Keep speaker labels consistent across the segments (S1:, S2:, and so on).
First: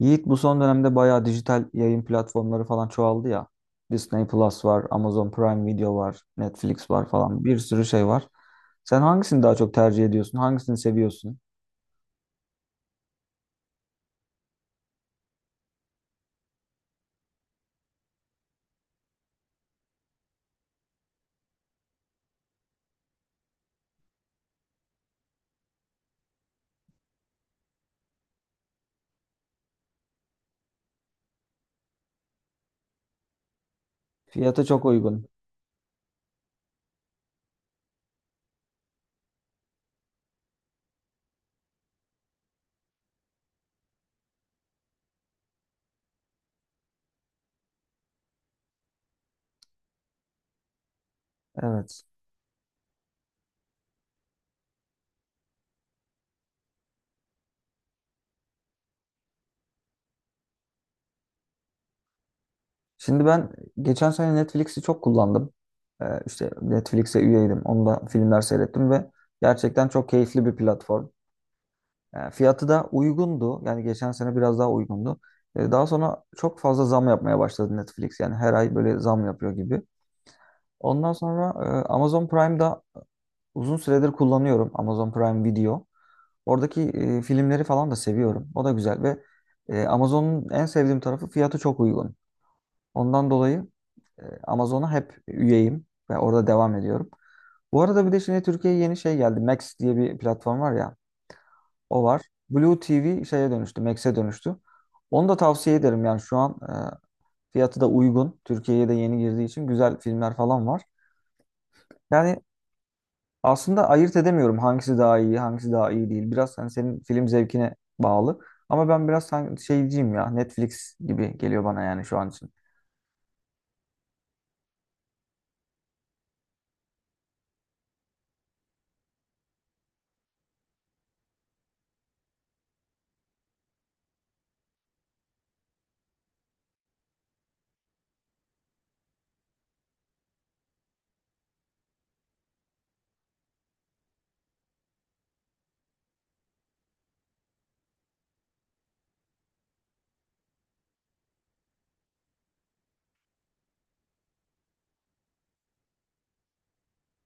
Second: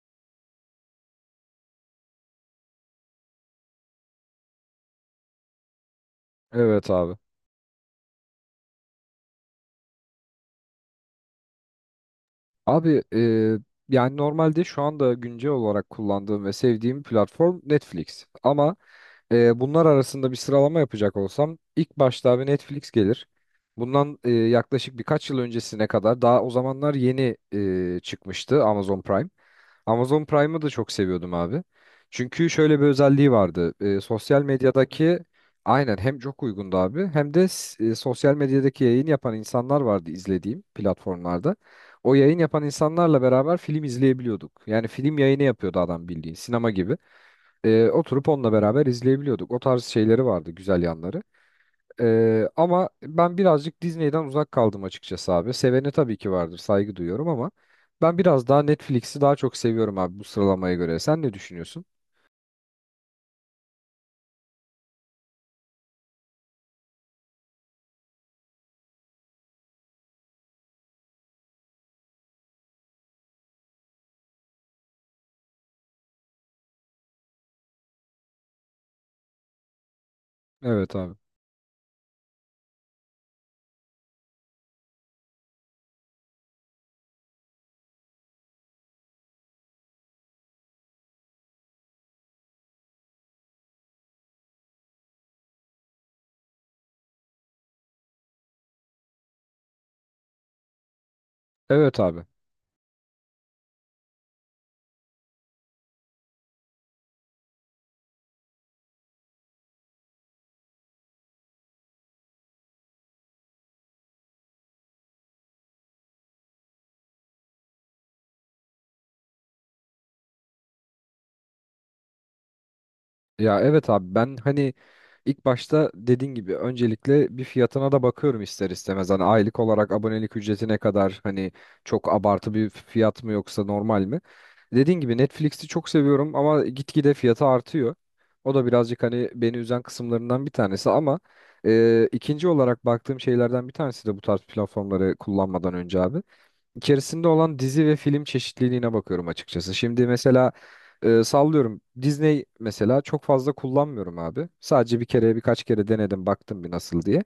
S1: Yiğit bu son dönemde bayağı dijital yayın platformları falan çoğaldı ya. Disney Plus var, Amazon Prime Video var,
S2: Evet
S1: Netflix var
S2: abi.
S1: falan bir sürü şey var. Sen hangisini daha çok tercih ediyorsun? Hangisini seviyorsun?
S2: Abi e, Yani normalde şu anda güncel olarak kullandığım ve sevdiğim platform Netflix. Ama Bunlar arasında bir sıralama yapacak olsam ilk başta abi Netflix gelir. Bundan yaklaşık birkaç yıl öncesine kadar daha o zamanlar yeni çıkmıştı Amazon Prime. Amazon Prime'ı da çok seviyordum abi. Çünkü şöyle bir özelliği vardı. Sosyal
S1: Fiyatı çok
S2: medyadaki
S1: uygun.
S2: aynen hem çok uygundu abi hem de sosyal medyadaki yayın yapan insanlar vardı izlediğim platformlarda. O yayın yapan insanlarla beraber film izleyebiliyorduk. Yani film yayını yapıyordu adam bildiğin sinema gibi. Oturup onunla beraber izleyebiliyorduk. O tarz şeyleri vardı, güzel yanları.
S1: Evet.
S2: Ama ben birazcık Disney'den uzak kaldım açıkçası abi. Seveni tabii ki vardır, saygı duyuyorum ama ben biraz daha Netflix'i daha çok seviyorum abi bu sıralamaya göre. Sen ne düşünüyorsun?
S1: Şimdi ben geçen sene Netflix'i çok kullandım. İşte Netflix'e üyeydim. Onda filmler seyrettim ve gerçekten çok keyifli bir platform. Fiyatı da uygundu. Yani geçen sene biraz daha uygundu. Daha sonra çok fazla zam yapmaya başladı Netflix. Yani her ay böyle zam yapıyor gibi.
S2: Evet
S1: Ondan
S2: abi.
S1: sonra Amazon Prime'da uzun süredir kullanıyorum Amazon Prime Video. Oradaki filmleri falan da seviyorum. O da güzel ve Amazon'un en sevdiğim tarafı fiyatı çok uygun. Ondan dolayı Amazon'a hep üyeyim ve orada devam ediyorum. Bu arada bir de şimdi Türkiye'ye yeni şey geldi. Max diye bir platform var ya.
S2: Evet
S1: O var.
S2: abi.
S1: Blue TV şeye dönüştü, Max'e dönüştü. Onu da tavsiye ederim. Yani şu an fiyatı da uygun. Türkiye'ye de yeni girdiği için güzel filmler falan var. Yani aslında ayırt edemiyorum hangisi daha iyi, hangisi daha iyi değil. Biraz hani senin film zevkine bağlı. Ama ben biraz şeyciyim ya. Netflix gibi geliyor bana yani şu an için.
S2: Ya evet abi ben hani ilk başta dediğin gibi öncelikle bir fiyatına da bakıyorum ister istemez. Hani aylık olarak abonelik ücreti ne kadar hani çok abartı bir fiyat mı yoksa normal mi? Dediğin gibi Netflix'i çok seviyorum ama gitgide fiyatı artıyor. O da birazcık hani beni üzen kısımlarından bir tanesi ama ikinci olarak baktığım şeylerden bir tanesi de bu tarz platformları kullanmadan önce abi içerisinde olan dizi ve film çeşitliliğine bakıyorum açıkçası. Şimdi mesela sallıyorum Disney mesela çok fazla kullanmıyorum abi. Sadece bir kere birkaç kere denedim baktım bir nasıl diye.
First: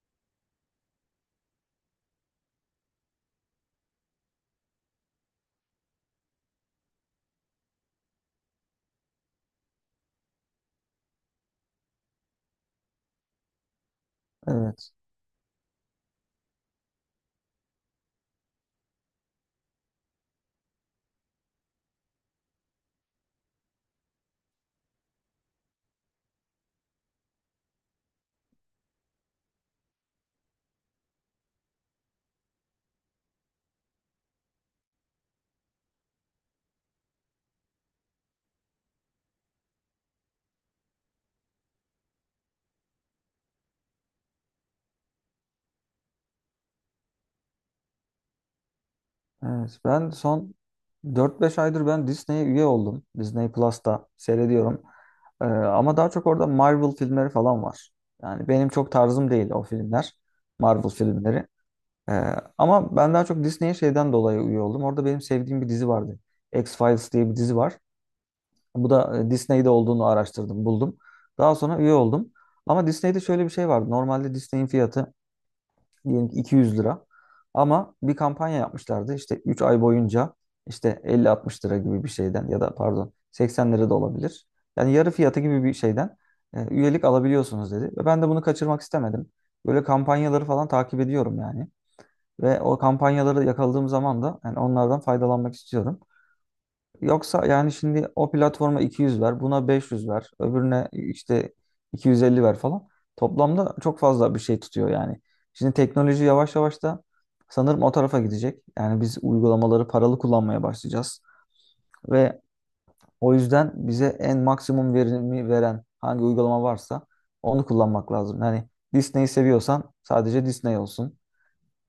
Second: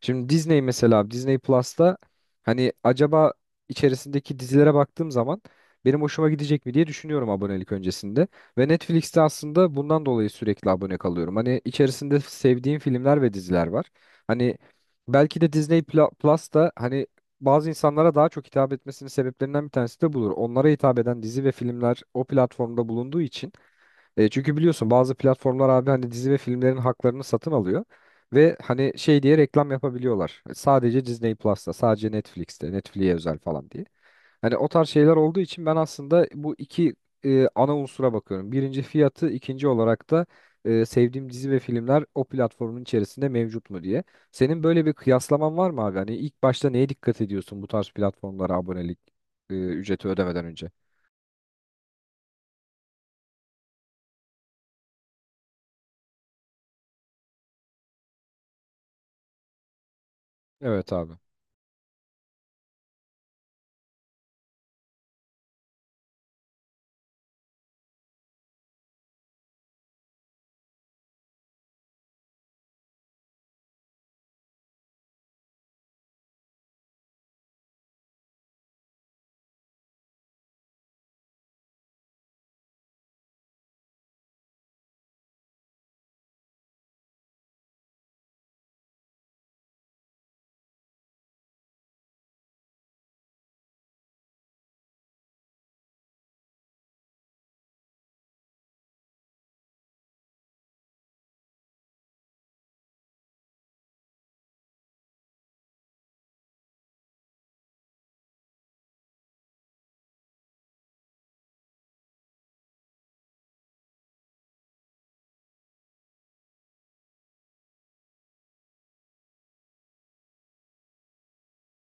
S2: Şimdi Disney mesela Disney Plus'ta hani acaba içerisindeki dizilere baktığım zaman benim hoşuma gidecek mi diye düşünüyorum abonelik öncesinde. Ve Netflix'te aslında bundan dolayı sürekli abone kalıyorum. Hani içerisinde sevdiğim filmler ve diziler var. Hani
S1: Evet.
S2: belki de Plus da hani bazı insanlara daha çok hitap etmesinin sebeplerinden bir tanesi de budur. Onlara hitap eden dizi ve filmler o platformda bulunduğu için çünkü biliyorsun bazı platformlar abi hani dizi ve filmlerin haklarını satın alıyor ve hani şey diye reklam yapabiliyorlar. Sadece Disney Plus'ta, sadece Netflix'te, Netflix'e özel falan diye. Hani o tarz şeyler olduğu için ben aslında bu iki ana unsura bakıyorum. Birinci fiyatı, ikinci olarak da sevdiğim dizi ve filmler o platformun içerisinde mevcut mu diye. Senin böyle bir kıyaslaman var mı abi? Hani ilk başta neye dikkat ediyorsun bu tarz platformlara abonelik
S1: Evet,
S2: ücreti
S1: ben
S2: ödemeden
S1: son
S2: önce?
S1: dört beş aydır Disney'e üye oldum. Disney Plus'ta seyrediyorum. Ama daha çok orada Marvel filmleri falan var. Yani benim çok tarzım değil o filmler. Marvel
S2: Evet abi.
S1: filmleri. Ee, Ama ben daha çok Disney'e şeyden dolayı üye oldum. Orada benim sevdiğim bir dizi vardı. X-Files diye bir dizi var. Bu da Disney'de olduğunu araştırdım, buldum. Daha sonra üye oldum. Ama Disney'de şöyle bir şey vardı. Normalde Disney'in fiyatı diyelim ki 200 lira. Ama bir kampanya yapmışlardı işte 3 ay boyunca işte 50-60 lira gibi bir şeyden ya da pardon 80 lira da olabilir. Yani yarı fiyatı gibi bir şeyden üyelik alabiliyorsunuz dedi. Ve ben de bunu kaçırmak istemedim. Böyle kampanyaları falan takip ediyorum yani. Ve o kampanyaları yakaladığım zaman da yani onlardan faydalanmak istiyorum. Yoksa yani şimdi o platforma 200 ver, buna 500 ver, öbürüne işte 250 ver falan. Toplamda çok fazla bir şey tutuyor yani. Şimdi teknoloji yavaş yavaş da sanırım o tarafa gidecek. Yani biz uygulamaları paralı kullanmaya başlayacağız. Ve o yüzden bize en maksimum verimi veren hangi uygulama varsa onu kullanmak lazım. Yani Disney'i seviyorsan sadece Disney olsun.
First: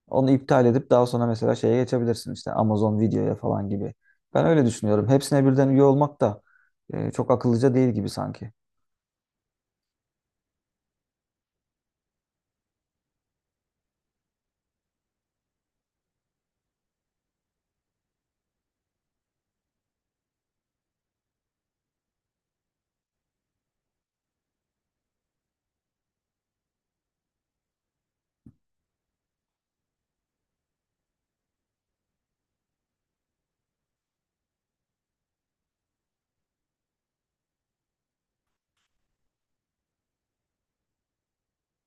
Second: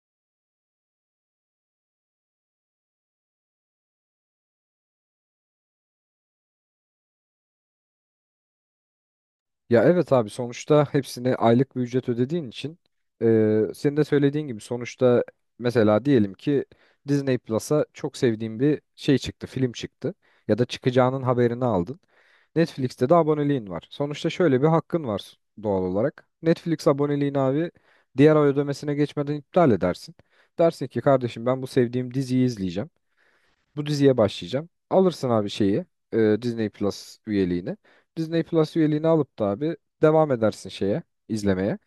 S1: Onu iptal edip daha sonra mesela şeye geçebilirsin işte Amazon Video'ya falan gibi. Ben öyle düşünüyorum. Hepsine birden üye olmak da çok akıllıca değil gibi sanki.
S2: Ya evet abi sonuçta hepsine aylık bir ücret ödediğin için senin de söylediğin gibi sonuçta mesela diyelim ki Disney Plus'a çok sevdiğin bir şey çıktı, film çıktı ya da çıkacağının haberini aldın. Netflix'te de aboneliğin var. Sonuçta şöyle bir hakkın var doğal olarak. Netflix aboneliğini abi diğer ay ödemesine geçmeden iptal edersin. Dersin ki kardeşim ben bu sevdiğim diziyi izleyeceğim. Bu diziye başlayacağım. Alırsın abi şeyi Disney Plus üyeliğini. Disney Plus üyeliğini alıp da abi devam edersin şeye izlemeye.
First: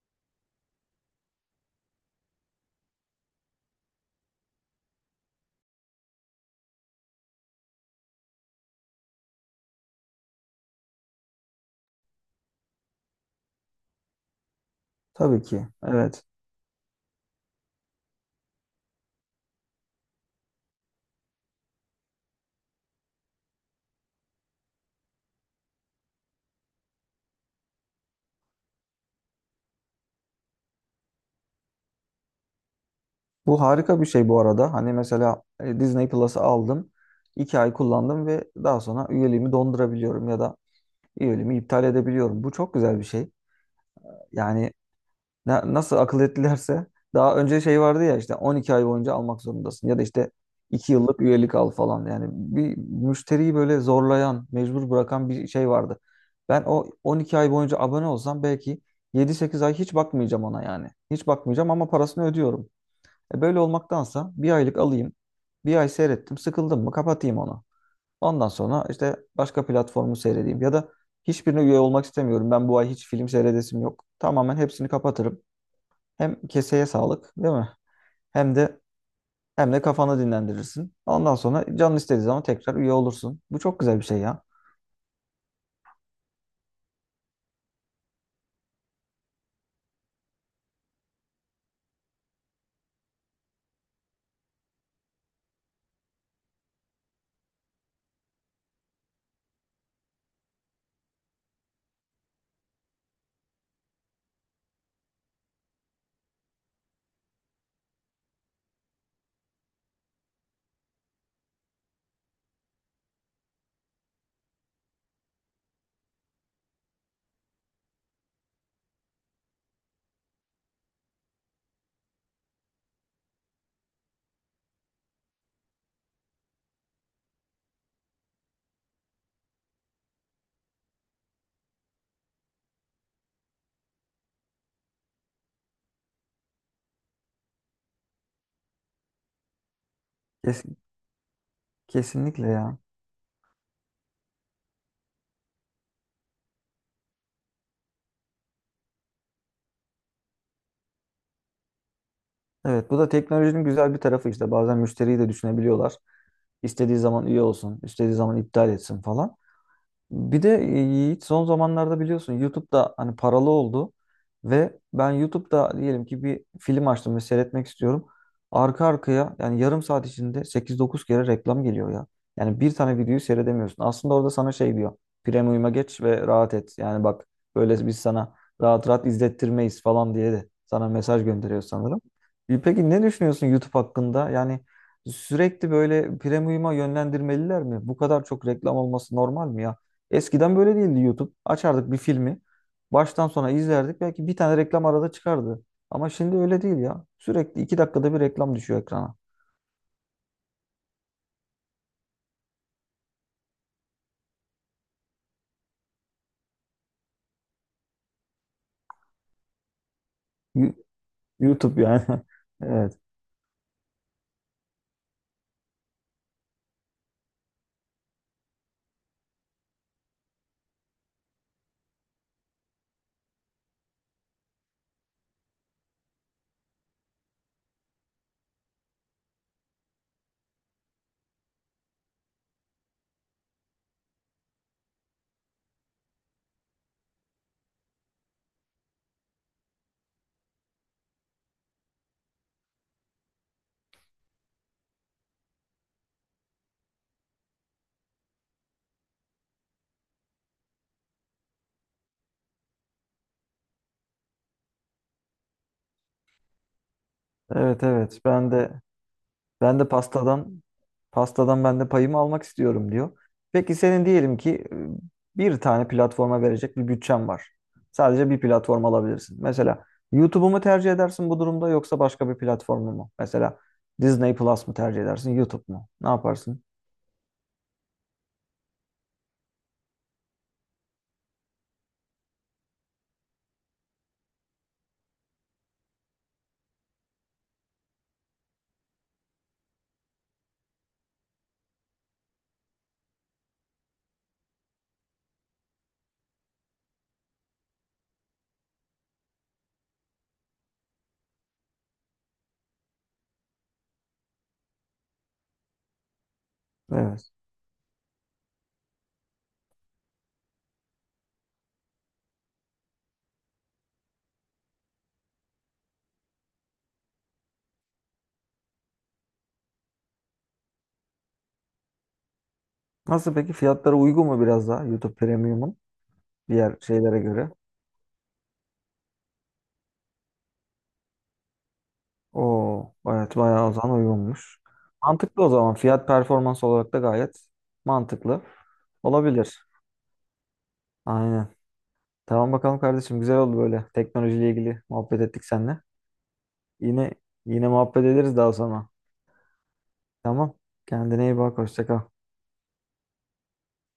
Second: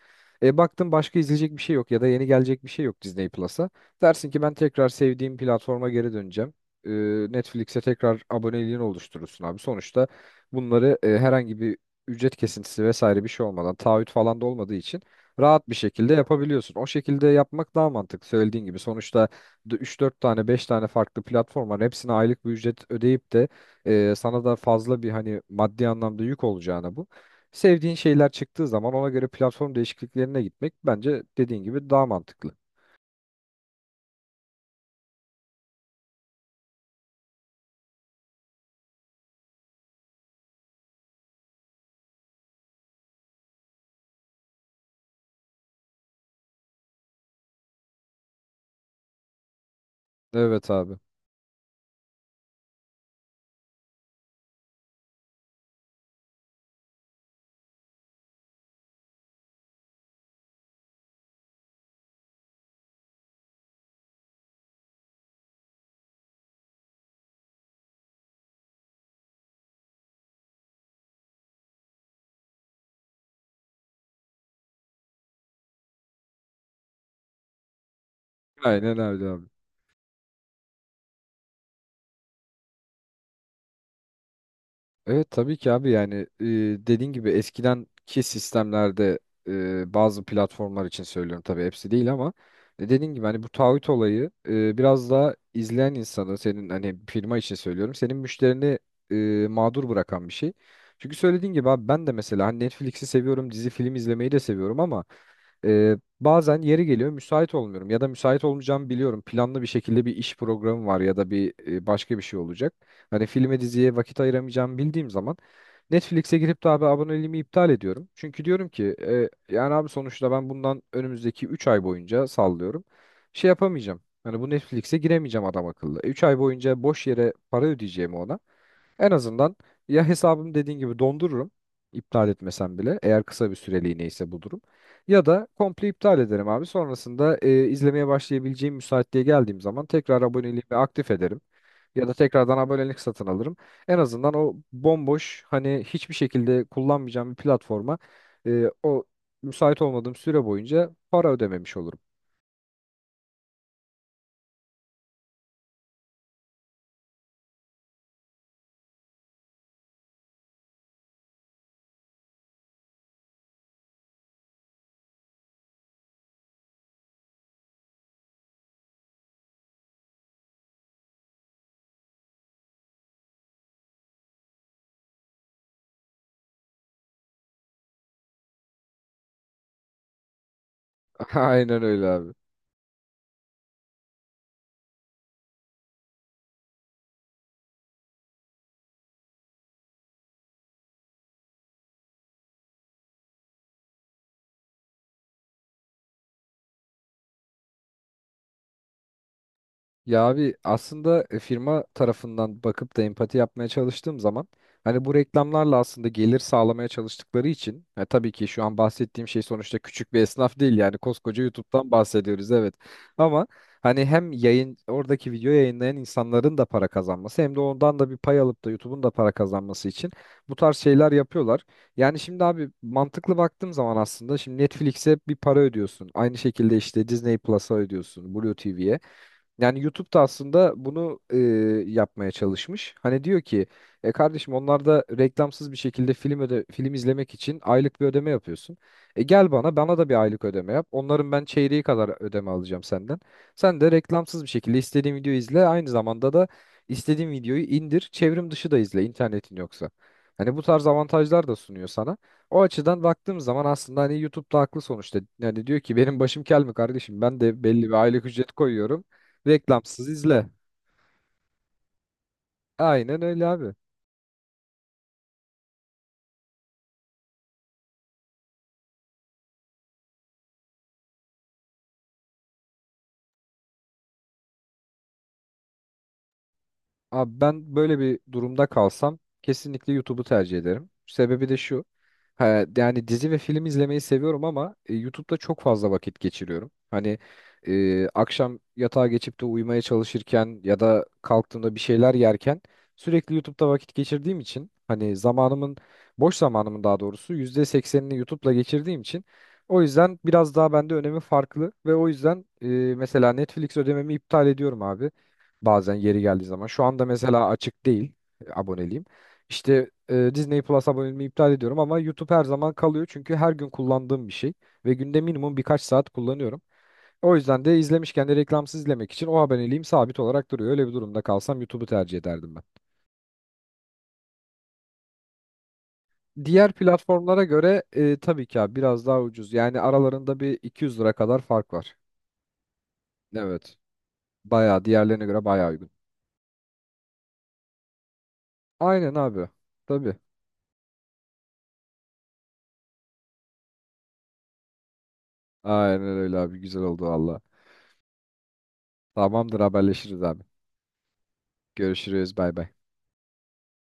S2: Baktın başka izleyecek bir şey yok ya da yeni gelecek bir şey yok Disney Plus'a. Dersin ki ben tekrar sevdiğim platforma geri döneceğim. E, Netflix'e tekrar aboneliğini oluşturursun abi. Sonuçta bunları herhangi bir ücret kesintisi vesaire bir şey olmadan taahhüt falan da olmadığı için
S1: Tabii ki.
S2: rahat bir şekilde
S1: Evet.
S2: yapabiliyorsun. O şekilde yapmak daha mantıklı söylediğin gibi. Sonuçta üç dört tane 5 tane farklı platform var. Hepsine aylık bir ücret ödeyip de sana da fazla bir hani maddi anlamda yük olacağına bu. Sevdiğin şeyler çıktığı zaman ona göre platform değişikliklerine gitmek bence dediğin gibi daha mantıklı.
S1: Bu harika bir şey bu arada. Hani mesela Disney Plus'ı aldım, iki ay kullandım ve daha sonra üyeliğimi dondurabiliyorum ya da üyeliğimi iptal edebiliyorum. Bu çok güzel bir şey. Yani nasıl akıl ettilerse daha önce şey vardı ya işte 12 ay boyunca almak zorundasın ya da işte
S2: Evet
S1: 2
S2: abi.
S1: yıllık üyelik al falan. Yani bir müşteriyi böyle zorlayan, mecbur bırakan bir şey vardı. Ben o 12 ay boyunca abone olsam belki yedi sekiz ay hiç bakmayacağım ona yani. Hiç bakmayacağım ama parasını ödüyorum. E böyle olmaktansa bir aylık alayım. Bir ay seyrettim, sıkıldım mı kapatayım onu. Ondan sonra işte başka platformu seyredeyim ya da hiçbirine üye olmak istemiyorum. Ben bu ay hiç film seyredesim yok. Tamamen hepsini kapatırım. Hem keseye sağlık, değil mi? Hem de
S2: Aynen öyle abi.
S1: hem de kafanı dinlendirirsin. Ondan sonra canın istediği zaman tekrar üye olursun. Bu çok güzel bir şey ya.
S2: Evet tabii ki abi yani e, dediğin gibi eskidenki sistemlerde bazı platformlar için söylüyorum tabii hepsi değil ama dediğin gibi hani bu taahhüt olayı biraz daha izleyen insanı senin hani firma için söylüyorum senin müşterini mağdur bırakan bir şey. Çünkü söylediğin gibi abi ben de mesela hani Netflix'i seviyorum dizi film izlemeyi de seviyorum ama bazen yeri geliyor müsait olmuyorum ya da müsait olmayacağımı biliyorum planlı bir şekilde bir iş programı var ya da bir başka bir şey olacak. Hani filme diziye vakit ayıramayacağımı bildiğim zaman Netflix'e girip de abi aboneliğimi iptal ediyorum. Çünkü diyorum ki yani abi sonuçta ben bundan önümüzdeki 3 ay boyunca sallıyorum. Şey yapamayacağım. Hani bu Netflix'e giremeyeceğim adam akıllı. 3 ay boyunca boş yere para ödeyeceğimi ona. En azından ya hesabımı dediğin gibi dondururum. İptal etmesem bile eğer kısa bir süreliğine ise bu durum. Ya da komple iptal ederim abi. Sonrasında izlemeye başlayabileceğim müsaitliğe geldiğim zaman tekrar aboneliğimi
S1: Kes-
S2: aktif ederim. Ya da
S1: Kesinlikle
S2: tekrardan
S1: ya.
S2: abonelik satın alırım. En azından o bomboş hani hiçbir şekilde kullanmayacağım bir platforma o müsait olmadığım süre boyunca para ödememiş olurum.
S1: Evet, bu da teknolojinin güzel bir tarafı işte. Bazen müşteriyi de düşünebiliyorlar. İstediği zaman üye olsun, istediği zaman iptal etsin falan. Bir de Yiğit son zamanlarda biliyorsun YouTube'da hani paralı oldu ve ben YouTube'da diyelim ki bir film açtım ve seyretmek istiyorum. Arka arkaya yani yarım saat içinde 8-9 kere reklam geliyor ya. Yani bir tane videoyu seyredemiyorsun. Aslında orada sana şey diyor. Premium'a geç ve rahat et. Yani bak böyle biz sana rahat rahat izlettirmeyiz falan diye de sana mesaj gönderiyor
S2: Aynen
S1: sanırım.
S2: öyle abi.
S1: E peki ne düşünüyorsun YouTube hakkında? Yani sürekli böyle premium'a yönlendirmeliler mi? Bu kadar çok reklam olması normal mi ya? Eskiden böyle değildi YouTube. Açardık bir filmi. Baştan sona izlerdik. Belki bir tane reklam arada çıkardı. Ama şimdi öyle değil ya. Sürekli iki dakikada bir reklam düşüyor ekrana.
S2: Ya abi aslında firma tarafından bakıp da empati yapmaya çalıştığım zaman hani bu reklamlarla aslında gelir sağlamaya çalıştıkları için tabii ki şu an bahsettiğim şey sonuçta küçük bir esnaf
S1: Yu-
S2: değil yani koskoca
S1: YouTube
S2: YouTube'dan
S1: yani.
S2: bahsediyoruz evet.
S1: Evet.
S2: Ama hani hem yayın oradaki video yayınlayan insanların da para kazanması hem de ondan da bir pay alıp da YouTube'un da para kazanması için bu tarz şeyler yapıyorlar. Yani şimdi abi mantıklı baktığım zaman aslında şimdi Netflix'e bir para ödüyorsun. Aynı şekilde işte Disney Plus'a ödüyorsun, Blue TV'ye. Yani YouTube da aslında bunu yapmaya çalışmış. Hani diyor ki kardeşim onlar da reklamsız bir şekilde film öde film izlemek için aylık bir ödeme yapıyorsun. E gel bana bana da bir aylık ödeme yap. Onların ben çeyreği kadar ödeme alacağım senden. Sen de reklamsız bir şekilde istediğin videoyu izle. Aynı zamanda da istediğin videoyu indir. Çevrim dışı da izle internetin yoksa. Hani bu tarz avantajlar da sunuyor sana. O açıdan baktığım zaman aslında hani YouTube'da haklı sonuçta. Yani diyor ki benim başım kel mi kardeşim? Ben de belli
S1: Evet
S2: bir
S1: evet.
S2: aylık
S1: Ben
S2: ücret
S1: de
S2: koyuyorum.
S1: Ben de
S2: Reklamsız izle.
S1: pastadan pastadan ben de payımı almak istiyorum diyor.
S2: Aynen öyle abi.
S1: Peki senin diyelim ki bir tane platforma verecek bir bütçen var. Sadece bir platform alabilirsin. Mesela YouTube'u mu tercih edersin bu durumda yoksa başka bir platformu mu? Mesela Disney Plus mu tercih edersin, YouTube mu? Ne yaparsın?
S2: Abi ben böyle bir durumda kalsam kesinlikle YouTube'u tercih ederim. Sebebi de şu. Ha, Yani dizi ve film izlemeyi seviyorum ama YouTube'da çok fazla vakit geçiriyorum. Hani akşam yatağa geçip de uyumaya çalışırken ya da kalktığımda bir şeyler yerken sürekli YouTube'da vakit geçirdiğim için hani zamanımın boş zamanımın daha doğrusu %80'ini YouTube'la geçirdiğim için o yüzden biraz daha bende önemi farklı ve o yüzden mesela Netflix ödememi iptal ediyorum abi. Bazen yeri geldiği zaman. Şu anda
S1: Evet.
S2: mesela açık değil aboneliğim. İşte Disney Plus aboneliğimi iptal ediyorum ama YouTube her zaman kalıyor. Çünkü her gün kullandığım bir şey ve günde minimum birkaç saat kullanıyorum. O yüzden de izlemişken de reklamsız izlemek için o aboneliğim sabit olarak duruyor. Öyle bir durumda kalsam YouTube'u tercih ederdim ben.
S1: Nasıl peki, fiyatları uygun mu biraz daha YouTube Premium'un
S2: Diğer
S1: diğer şeylere
S2: platformlara
S1: göre?
S2: göre tabii ki abi biraz daha ucuz. Yani aralarında bir 200 lira kadar fark var.
S1: Oo, evet bayağı o
S2: Evet.
S1: zaman uygunmuş.
S2: Bayağı diğerlerine göre
S1: Mantıklı o
S2: bayağı
S1: zaman.
S2: uygun.
S1: Fiyat performans olarak da gayet mantıklı
S2: Aynen abi.
S1: olabilir.
S2: Tabii.
S1: Aynen. Tamam bakalım kardeşim. Güzel oldu böyle. Teknolojiyle ilgili muhabbet ettik seninle.
S2: Aynen öyle abi güzel oldu
S1: Yine
S2: valla.
S1: yine muhabbet ederiz daha sonra.
S2: Tamamdır haberleşiriz abi.
S1: Tamam. Kendine iyi bak. Hoşça kal.
S2: Görüşürüz bay bay.